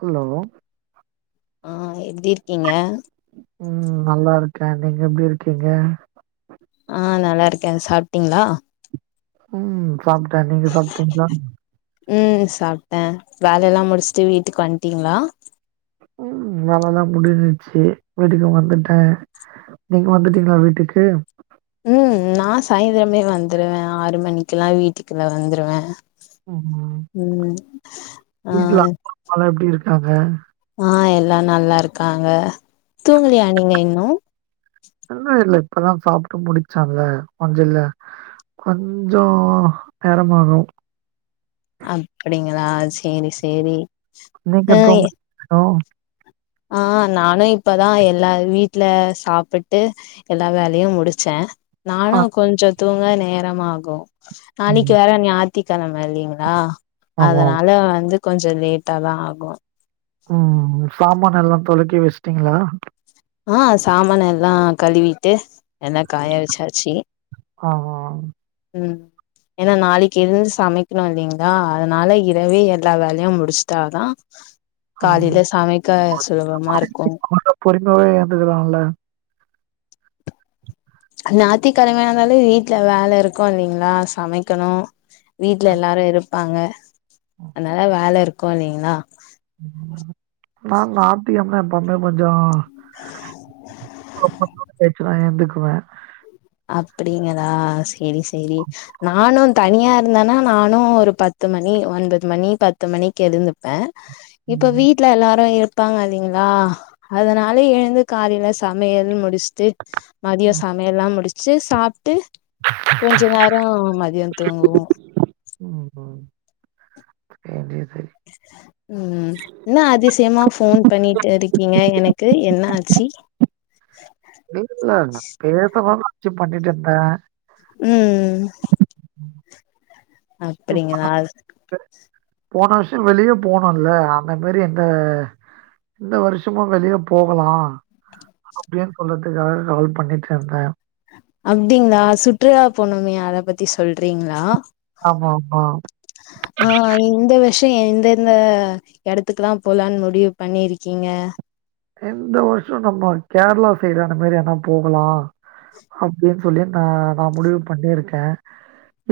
Hello ஆ எப்படி இருக்கீங்க ம் நல்லா இருக்கேன் நீங்க எப்டி இருக்கீங்க ஆ நல்லா இருக்கே சாப்ட்டீங்களா ம் சாப்ட்டேன் நீங்க சாப்ட்டீங்களா ம் சாப்ட்டேன் வேலையெல்லாம் முடிச்சுட்டு வீட்டுக்கு வந்துட்டீங்களா உம் வேலை எல்லாம் முடிஞ்சுச்சு வீட்டுக்கு வந்துட்டேன் நீங்க வந்துட்டீங்களா வீட்டுக்கு சாயந்திரமே வந்துருவேன் ஆறு மணிக்கெல்லாம் வீட்டுக்கு நான் வந்துருவே ம் ம் ஆ வீட்ல [unintelligible] எப்டி இருக்கு [unintelligible] ஆ எல்லாம் நல்லா இருக்காங்க தூங்கலியா நீங்க இன்னும் இன்னும் இல்ல இப்ப தான் சாப்ட்டு முடிச்சாங்க கொஞ்சம் இல்ல கொஞ்சம் நேரமாகும் அப்படிங்களா சேரி சேரி ஆ எ நீக்குத்தூங்கலியா ஆ நானும் இப் இப்பதான் எல்லா வீட்லே சாப்பிட்டு எல்லா வேலையும் முடிச்சேன் நானா ஆ கொஞ்சம் தூங்க நேரமாகும் நாளைக்கு ம் வேல நா [unintelligible] கிழமை இல்லைங்களா ஆமா அதனால வந்து கொஞ்சம் லேட்டா தான் ஆகும் ம் [unintelligible] எல்லாம் தொலைக்கி வச்சிட்டீங்களா ஆ சாமான் எல்லாம் கழுவிட்டு என்ன காய வச்சாச்சு ஆ ம் ஏன்னா நாளைக்கு இருந்து சமைக்கணும் இல்லைங்களா அதனால இரவே எல்லா வேலையும் முடிச்சுட்டாதான் ம் காலையில சமைக்க சுலபமா இருக்கும் பொறுமாவே எந்துக்கலாம்ல நாய்து கிழமையானாலே வீட்டுல வேலை இருக்கும் இல்லைங்களா சமைக்கணும் வீட்ல எல்லாரும் இரு வாங்க அதனால வேல இருக்கு [unintelligible] நான் நாய்தி கிழமைனா எப்போமே கொஞ்சோ [unintelligible] நான் எந்துக்குவேன் அப்படிங்கலா சரி சரி நானும் தனியா இருந்தேன்னா நானும் ஒரு பத்து மணி ஒன்பது மணி பத்து மணிக்கு எழுந்துப்பேன் இப்ப ம், வீட்டுல எல்லாரும் இரு வப்பாங்க இல்லலைங்களா அதனால எழுந்து காலைல சமையல் முடிச்சு மதிய ம், சாமையல்லாம் முடிச் சர் சாப்பிட்டு கொஞ்ச நேரம் மதியம் தூங்குவோம் உஹம் [unintelligible] உம் என்ன அதிசயமா போன் பண்ணிட்டு இருக்கீங்க எனக்கு என்ன ஆச்சி இல்லல பேச [unintelligible] பண்ணிட்டு இருந்தேன் உம் அப்படிங்கலா போன வருஷம் வெளியே போனும்ல அந்த மாரி இந்த இந்த வருஷமும் வெளிய போகலாம் அப்படின்னு சொல்றதுக்காக கால் பண்ணிட்டு இருந்தேன் அப்டிங்களா சுற்றுலா போனுமே அத பத்தி சொல்றீங்களா ஆமா, ஆமா. ஆஹ் இந்த விஷயம் எந்தந்த இடத்துக்குல்லாம் போலான்னு முடிவு பண்ணிருக்கீங்க இந்த வருஷம் நம்ம கேரளா சைடு அந்த மாதிரி எனா போகலாம் அப்டி [unintelligible] சொல்லி நான் நான் முடிவு பண்ணிருக்கன்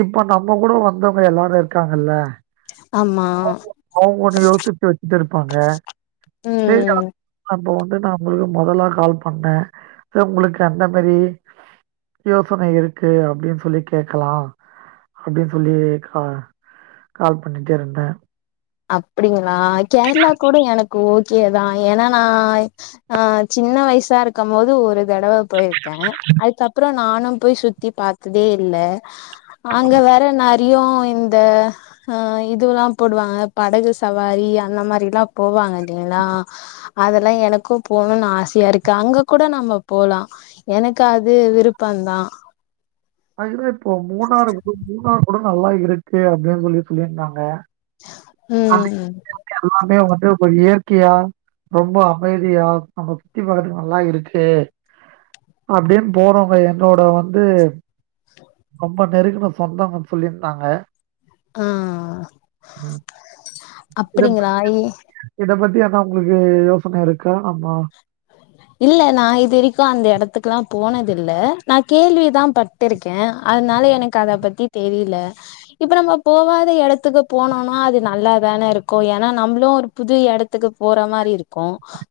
இப்ப நம்ம கூட வந்தவங்க எல்லாரும் இருக்காங்கல்ல ஆமா அவங்க ஒன்னு யோசிச்சு வச்சு போங்க ம் [unintelligible] இப்ப வந்து நான் ஒங்களுக்கு மொதல்ல கால் பண்ணேன் உங்களுக்கு அந்த மாரி யோசனை இருக்கு அப்டின்னு சொல்லி கேக்கலாம் அப்டின்னு சொல்லி கா கால் பண்ணிட்டே இருந்தேன் அப்படிங்க நா கேரளா கூட எனக் ஓகேதான் ஏன்னா நான் ஆஹ் சின்ன வயசா இருக்கும் போது ஒரு தடவ போயிருக்கேன் அதுக்கப்புறம் நானும் போய் சுத்தி பாத்ததே இல்ல அங்க வேற நரியு இந்த ஆஹ் இதுல்லாம் போடுவாங்க படகு சவாரி அந்த மாரில்லாம் போவாங்க இல்லைங்களா அதெல்லாம் எனக்கும் போனோன்னு ஆசையா இருக்கு அங்க கூட நாம போலாம் எனக்கு அது விருப்பந்தான் அதுதா இப்போ மூணாறு போய் மூணாறு குடும்ப நல்லா இருக்கு அப்டின்னு சொல்லி சொல்லியிருந்தாங்க அப்டி ம் [unintelligible] இயற்கையா ரொம்ப அமைதியா நம்ம சுத்தி பாக்கறதுக்கு நல்லா இருக்கு அப்டின்னு போறவங்க என்னோட வந்து ரொம்ப நெருங்கின சொந்தங்கன்னு சொல்லியிருந்தாங்க ஆஹ் ம். அப்படிங்களா இல் இப்பயும் அதான் உங்களுக்கு யோசனை இருக்கா ஆம்மா இல்ல நா இது வரைக்கு அந்த எடத்துக்குல்லா போனதில்ல நா கேள்விதா பட்டிருக்கே அதனால எனக்கு அத பத்தி தெரில இப்ப நம்ம போவாத எடத்துக்கு போனோன்னா அது நல்லா தான இருக்கு ஏன்னா நம்மளும் ஒரு புது எடத்துக்கு போற மாரி இருக்கு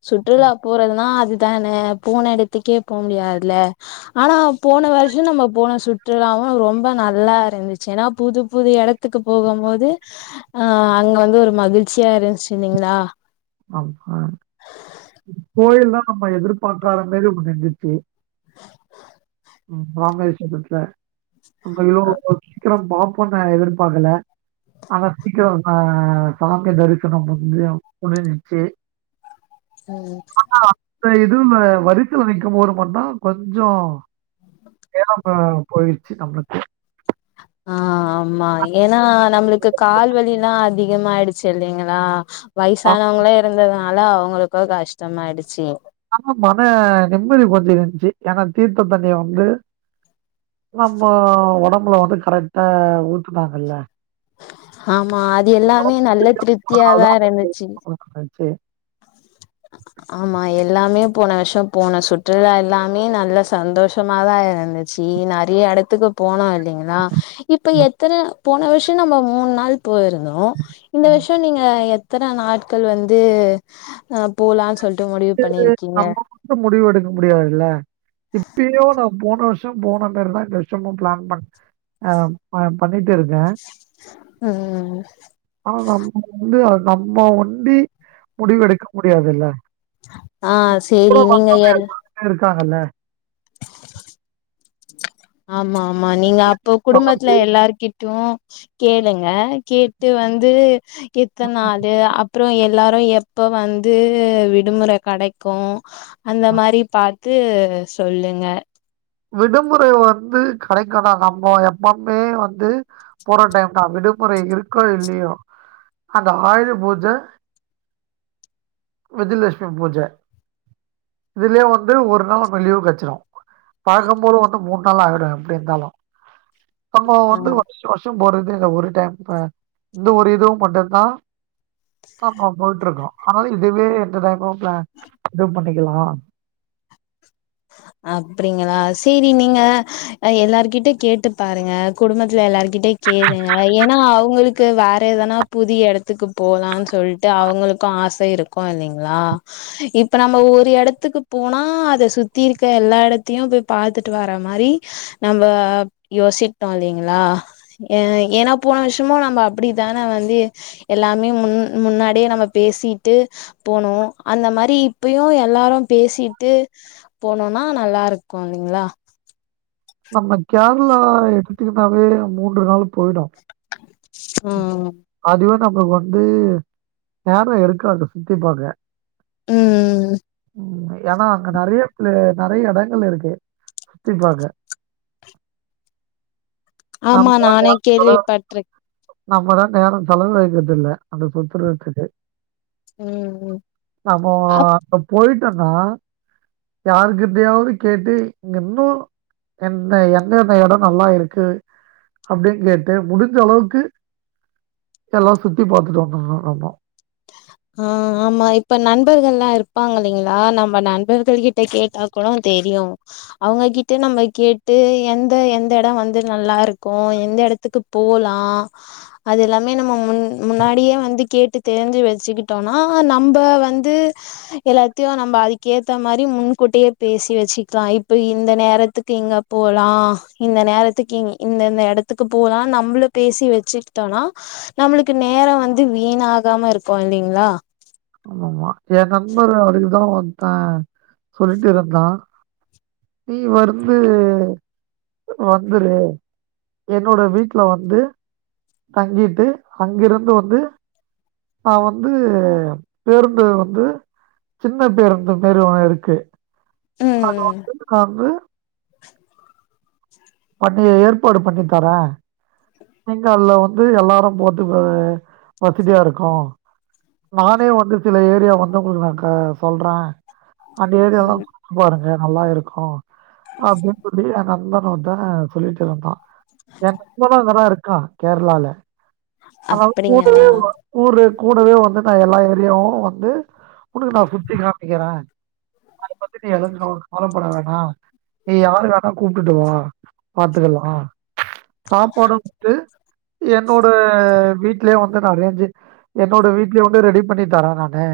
சுற்றுலா போறதுனா அது தான போன எடத்துக்கே போ முடியாதுல ஆனா போன வருஷம் நம்ம போன சுற்றுலாவும் ரொம்ப நல்லா இருந்துச்சு ஏன்னா புது புது எடத்துக்கு போகும் போது ஆஹ் அங்க வந்து ஒரு மகிழ்ச்சியா இருந்துச்சு இல்லீங்களா ஆம்மா கோயில்லா நம்ம எதிர்பாகாத மேறி ஒன்னு இருந்துச்சு உம் ராமேஸ்வரத்துல நமோ சீக்கிரம் பாப்போன்னு நா எதிர்பாக்கல ஆனா சீக்கிரம் நா சாமி தரிசனம் முடிஞ்சும் முடிஞ்சிடுச்சு உம் குயூல வரிசைல நிக்கும் போது மட்டு கொஞ்சம் ஏல்லாம் ப போயிருச்சு நம்ளுக்கு ஆஹ் ஆமா ஏன்னா நம்ளுக்கு கால் வலில்லா அதிகமாயிடுச்சு இல்லீங்களா வயசானவங்களே இருந்ததா அலோ அவங்களுக்கு கஷ்டமயிடுச்சு ஆனா மன நிம்மதி கொஞ்சம் இருந்துச்சு ஏன்னா தீர்த்த தண்ணிய வந்து நம்ம ஒடம் அவளோ வந்து கரெக்டா ஊத்துனாங்கல்ல ஆமா அது நம்ம எல்லாமே நல்ல முடிஞ்சா போனனால திருப்தியாதா தான் அது இருந்துச்சுங் இருந்துச்சு. ஆமா எல்லாமே போன வருஷம் போன சுற்றுலா எல்லாமே நல்ல சந்தோஷமா தா இருந்துச்சு நெறைய எடத்துக்கு போனோம் ஏன்னா இப்ப எத்தன போன வர்ஷ்ச நம்ம மூணு நாள் போயிருந்தோ இந்த வர்ஷோ நீங்க எத் இத்தன நாட்கள் வந்து ஆ போலான் சொல்ட் [unintelligible] நம்ப மட்டு முடிவு எடுக்க முடியாதுல இப்பியு நா போன வர்ஷோ ஷோ போனமேரிதா இந்த வர்ஷமு பிளான் ஹ ஹ பண்ணிட்டு இருக்கே ம் ஆஹ் [unintelligible] வந்து நம்ப ஒண்டி முடிவு எடுக்க முடியாதுல ஆ சேரி நீங்க எல்லாரு க்காங்கல ஆமா ஆமா நீங்க அப்போ இப்ப குடும்பத்ல வந்து எல்லார்கிட் க்கு கேளுங்க கேட்டு வந்து எத்தன்நாளு அப் அப்றோ எல்லாரு எப்ப வந்து விடுமுற கொடைக்கு அந்த மாரி பாத் து சொல்லுங்க விடுமுறை வந்து கெடைக்கலா நம்ப எப்பவுமே வந்து போற டைம்தா விடுமுறை இருக்கோ இல்லியோ அந்த ஆயுத பூஜ விஜலஷ்மி பூஜ இதுலயே வந்து ஒரு நாள் லீவு கெடச்சிடு பாக்கும்போது வந்து மூணு நாள் ஆயிடு எப்டி இருந்தாலு நம்ப ஆ வந்து வருசா வருசம் போறது இந்த ஒரு டைம் இப்ப இந்த ஒரு இதுவு மட்டுந்தா நம்ம போயிட்டு இருக்கோ அதனால இதுவே எந்த டைமு பிளான் இது பண்ணிக்லா அப்டிங்ளா சேரி நீங்க எல்லார்கிட்ட கேட்டு பாருங்க குடும்பத்துல எல்லார்கிட்ட கேளுங்க ஏனா அவங்ளுக்கு வேற எதனா புது எடத்துக்கு போலானு சொல்ட்டு அவங்களுக்கு ஆச இருக்கு இல்லங்களா இப்ப நம்ம ஒரு எடத்துக்கு போனா அத சுத் தி இருக்க எல்லா எடத்தயு போய் பாத்துட்டு வரா மாரி நம்ம யோசிக்னு இல்லங்களா அ ஏனா போன வருசமு நம்ம அப்டித்தான வந்து எல்லாமே முன் முன்னாடியே நம்ம பேசிட்டு போனோ அந்த மாரி இப்பயு எல்லாரு பேசிட்டு போனோனா நல்லா இருக்கு இல்லிங்ளா நம்ம கேரளா எடுத்துக்குனாவே மூன்று நாள் போயிடு ம் அப்றோ வந்து நேர இருக்காது சுத்தி பாக்க ம் ம் ம் ஏனா அங்க நெறைய ப்ளே நெறைறய எடங்கள் இருக்கு சுத்தி பாக்க ஆமா நானே கேள்விப்பட்ருக் நம்பதா நேர செலவழிக்கிறதுல்ல அந்த சுத்துறத்துக்கு ம் அபோ ஆ அப்ப போயிட் டன்னோ யாருக்கிட்டயாவுது கேட்டு இங்க இன்னு என்ன என்னென்ன எடொ நல்லா இருக்கு அப்டின் கேட்டு முடிஞ்ச அளவுக்கு எல்லா சுத்தி பாத்துட்டு வந்துர்னு ஆமா அ ஆமா இப்ப நண்பர்கள்லா இர்ப்பாங்க இல்லங்ளா நம்ம நண்பர்கள் கிட்ட கேட்டா கூட தெரியு அவுங்க கிட்ட நம்ம கேட்டு எந்த எந்த எடொ வந்து நல்லாருக்கு எந்த எடத்துக்கு போலா அது எல்லாமே நம்ம முன் முன்னாடியே வந்து கேட்டு தெயுஞ்சு வெச் சிகிட்டோனா நம்ப வந்து எல்லாத்யு நம்ப அதுக்கேத்த மாரி முன்கூட்டயே பேசி வச்சிக்லா இப்ப இந்த நேரத்துக்கு இங்க போலா இந்த நேரத்துக்கு இங் இந்தந்த எடத்துக்கு போலா நம்ளு பேசி வெச்சிக்ட்டோனா நம்ளுக்கு நேரொ வந்து வீண் ஆகாமருக் கொழ்ந்தீங்ளா ஆமம்மா ஏ நண்பர் அதுக்குதா வந் கா சொல்ட்டு இருந்தா நீ வருந்து வந்துரு என்னோட வீட்ல வந்து தங்கிட்டு அங்கிருந்து வந்து நா வந்து பேருந்து வந்து சின்ன பேருந்து மேரி ஒன்னு இருக்கு ம் ஹவ்வு பண்ணியே ஏற்பாடு பண்ணி தர நீங்க அல்ல வந்து எல்லாரு போட்டு வ வசதுயா இருக்கு நானே வந்து சில ஏரியா வந்து ஒங்ளுக்கு நா க சொல்றா அந்த ஏரியால்லா ம் பாருங்க நல்லா இருக்கு அப்டின் சொல்லி ஏ நண்பன் ஒர்த்த சொல்லிட் இருந்தா [unintelligible] ருக்கா கேர்ளால அதாவ் கூடே அப்படிங்களா ஒ கூறு கூடவே வந்து நா எல்லா ஏரியாவு வந்து உனக்கு நா சுத்தி காமிக்கிறே அத பத்தி நீ எது கவல கவல பட வேணா நீ யார வேணா கூப் ட்டுட்டு வா பாத்துக்கலா போட்டுட்டு என்னோட வீட்லயே வந் [unintelligible] என்னோட வீட்லயே வந்து ரெடி இது பண்ணி தர நானு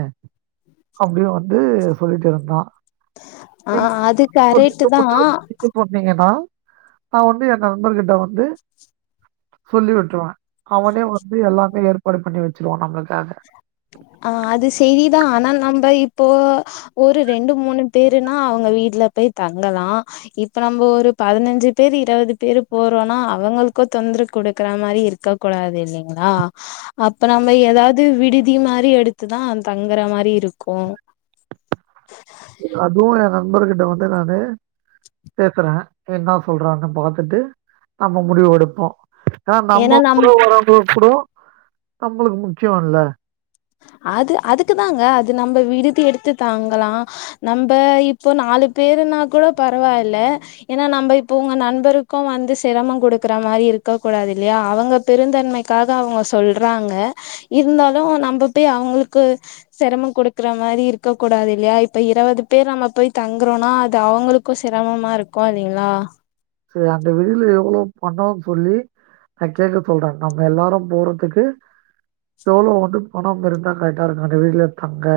அப்படியு வந்து சொல்லிட்டு இருந்தா ஆஹ் அது கரேட்டு தா சொன்னீங்கன்னா நா வந்து எ நண்பர்கிட்ட வந்து சொல்லி விட்ருவ அவனே வந்து எல்லாமே ஏற் பாடு பண்ணி வச்சிருவா நம்மளுக்காக ஆ அது செரிதா ஆனா நம்ப இப்போ ஒரு ரெண்டு மூணு பேருனா அவங்க வீட்டுல போய் தங்கலா இப்ப நம்போ ஒரு பதினஞ்சு பேரு இருவது பேரு போறோன்னா அவங்களுக்கு தொந்தரவ் குடுக்குற மாரி இருக்க கூடாது இல்லைங்களா அப்ப நம்ம எதாவ்து விடு தி மாரி எடுத்துதா தங்குற மாரி இருக்கு அதுவும் ஏற ண்பர்கிட்ட வந்து நானு பேசுற என்னா சொல்றாங்கனு பாத்துட்டு நம்ம முடிவொடுப்போ ஏனா நம்ம கூட வரவங்களு கூடோ நம்மளுக்கு முக்கியோல்ல அது அதுக்குதாங்க அது நம்ப விடுதி எடுத்து தாங்கலா நம்ப இப்போ நாலு பேருனா கூட பரவால்ல ஏனா நம்ப இப்ப உங்க நண்பருக்கும் வந்து சிரமம் குடுக்கற மாரி இருக்க கூடாது இல்லையா அவங்க பெருந்தன்மைக்காக அவங்க சொல்றாங்க இருந்தாலு நம்ப பேய் அவங்களுக்கு செரமம் குடுக்கற மாரி இருக்க கூடாது இல்லையா இப்ப இருவது பேர் நம்ம போய் தங்குறோனா அது அவங்களுக்கு சிரமமா இருக்கு இல்லைங்ளா செரி அந்த விடுதில எவ்வளோ பண்ணோன் சொல்லி நா கேட்க சொல்ற நம்ம எல்லாரும் போறதுக்கு எவ்ளோ வந்து பணம் இருந்தா கரெக்ட்டா இருக்கு அந்த விடுதில தங்க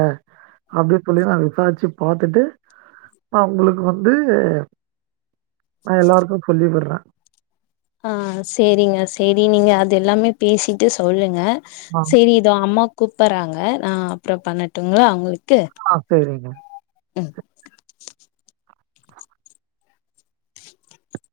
அப்டின் சொல்லி நா விசாரிச்சு பாத்துட்டு அ உங்களுக்கு வந்து ஆ எல்லாருக்கும் சொல்லி விடுறேன் ஆ சேரிங்க சேரி நீங்க அது எல்லாமே பேசிட்டு சொல்லுங்க ஆ சேரி இது அம்மாக் கூப்பறாங்க நா அப்றோ பண்ணட்டுங்ளா உங்களுக் ஆ சேரிங்க உம்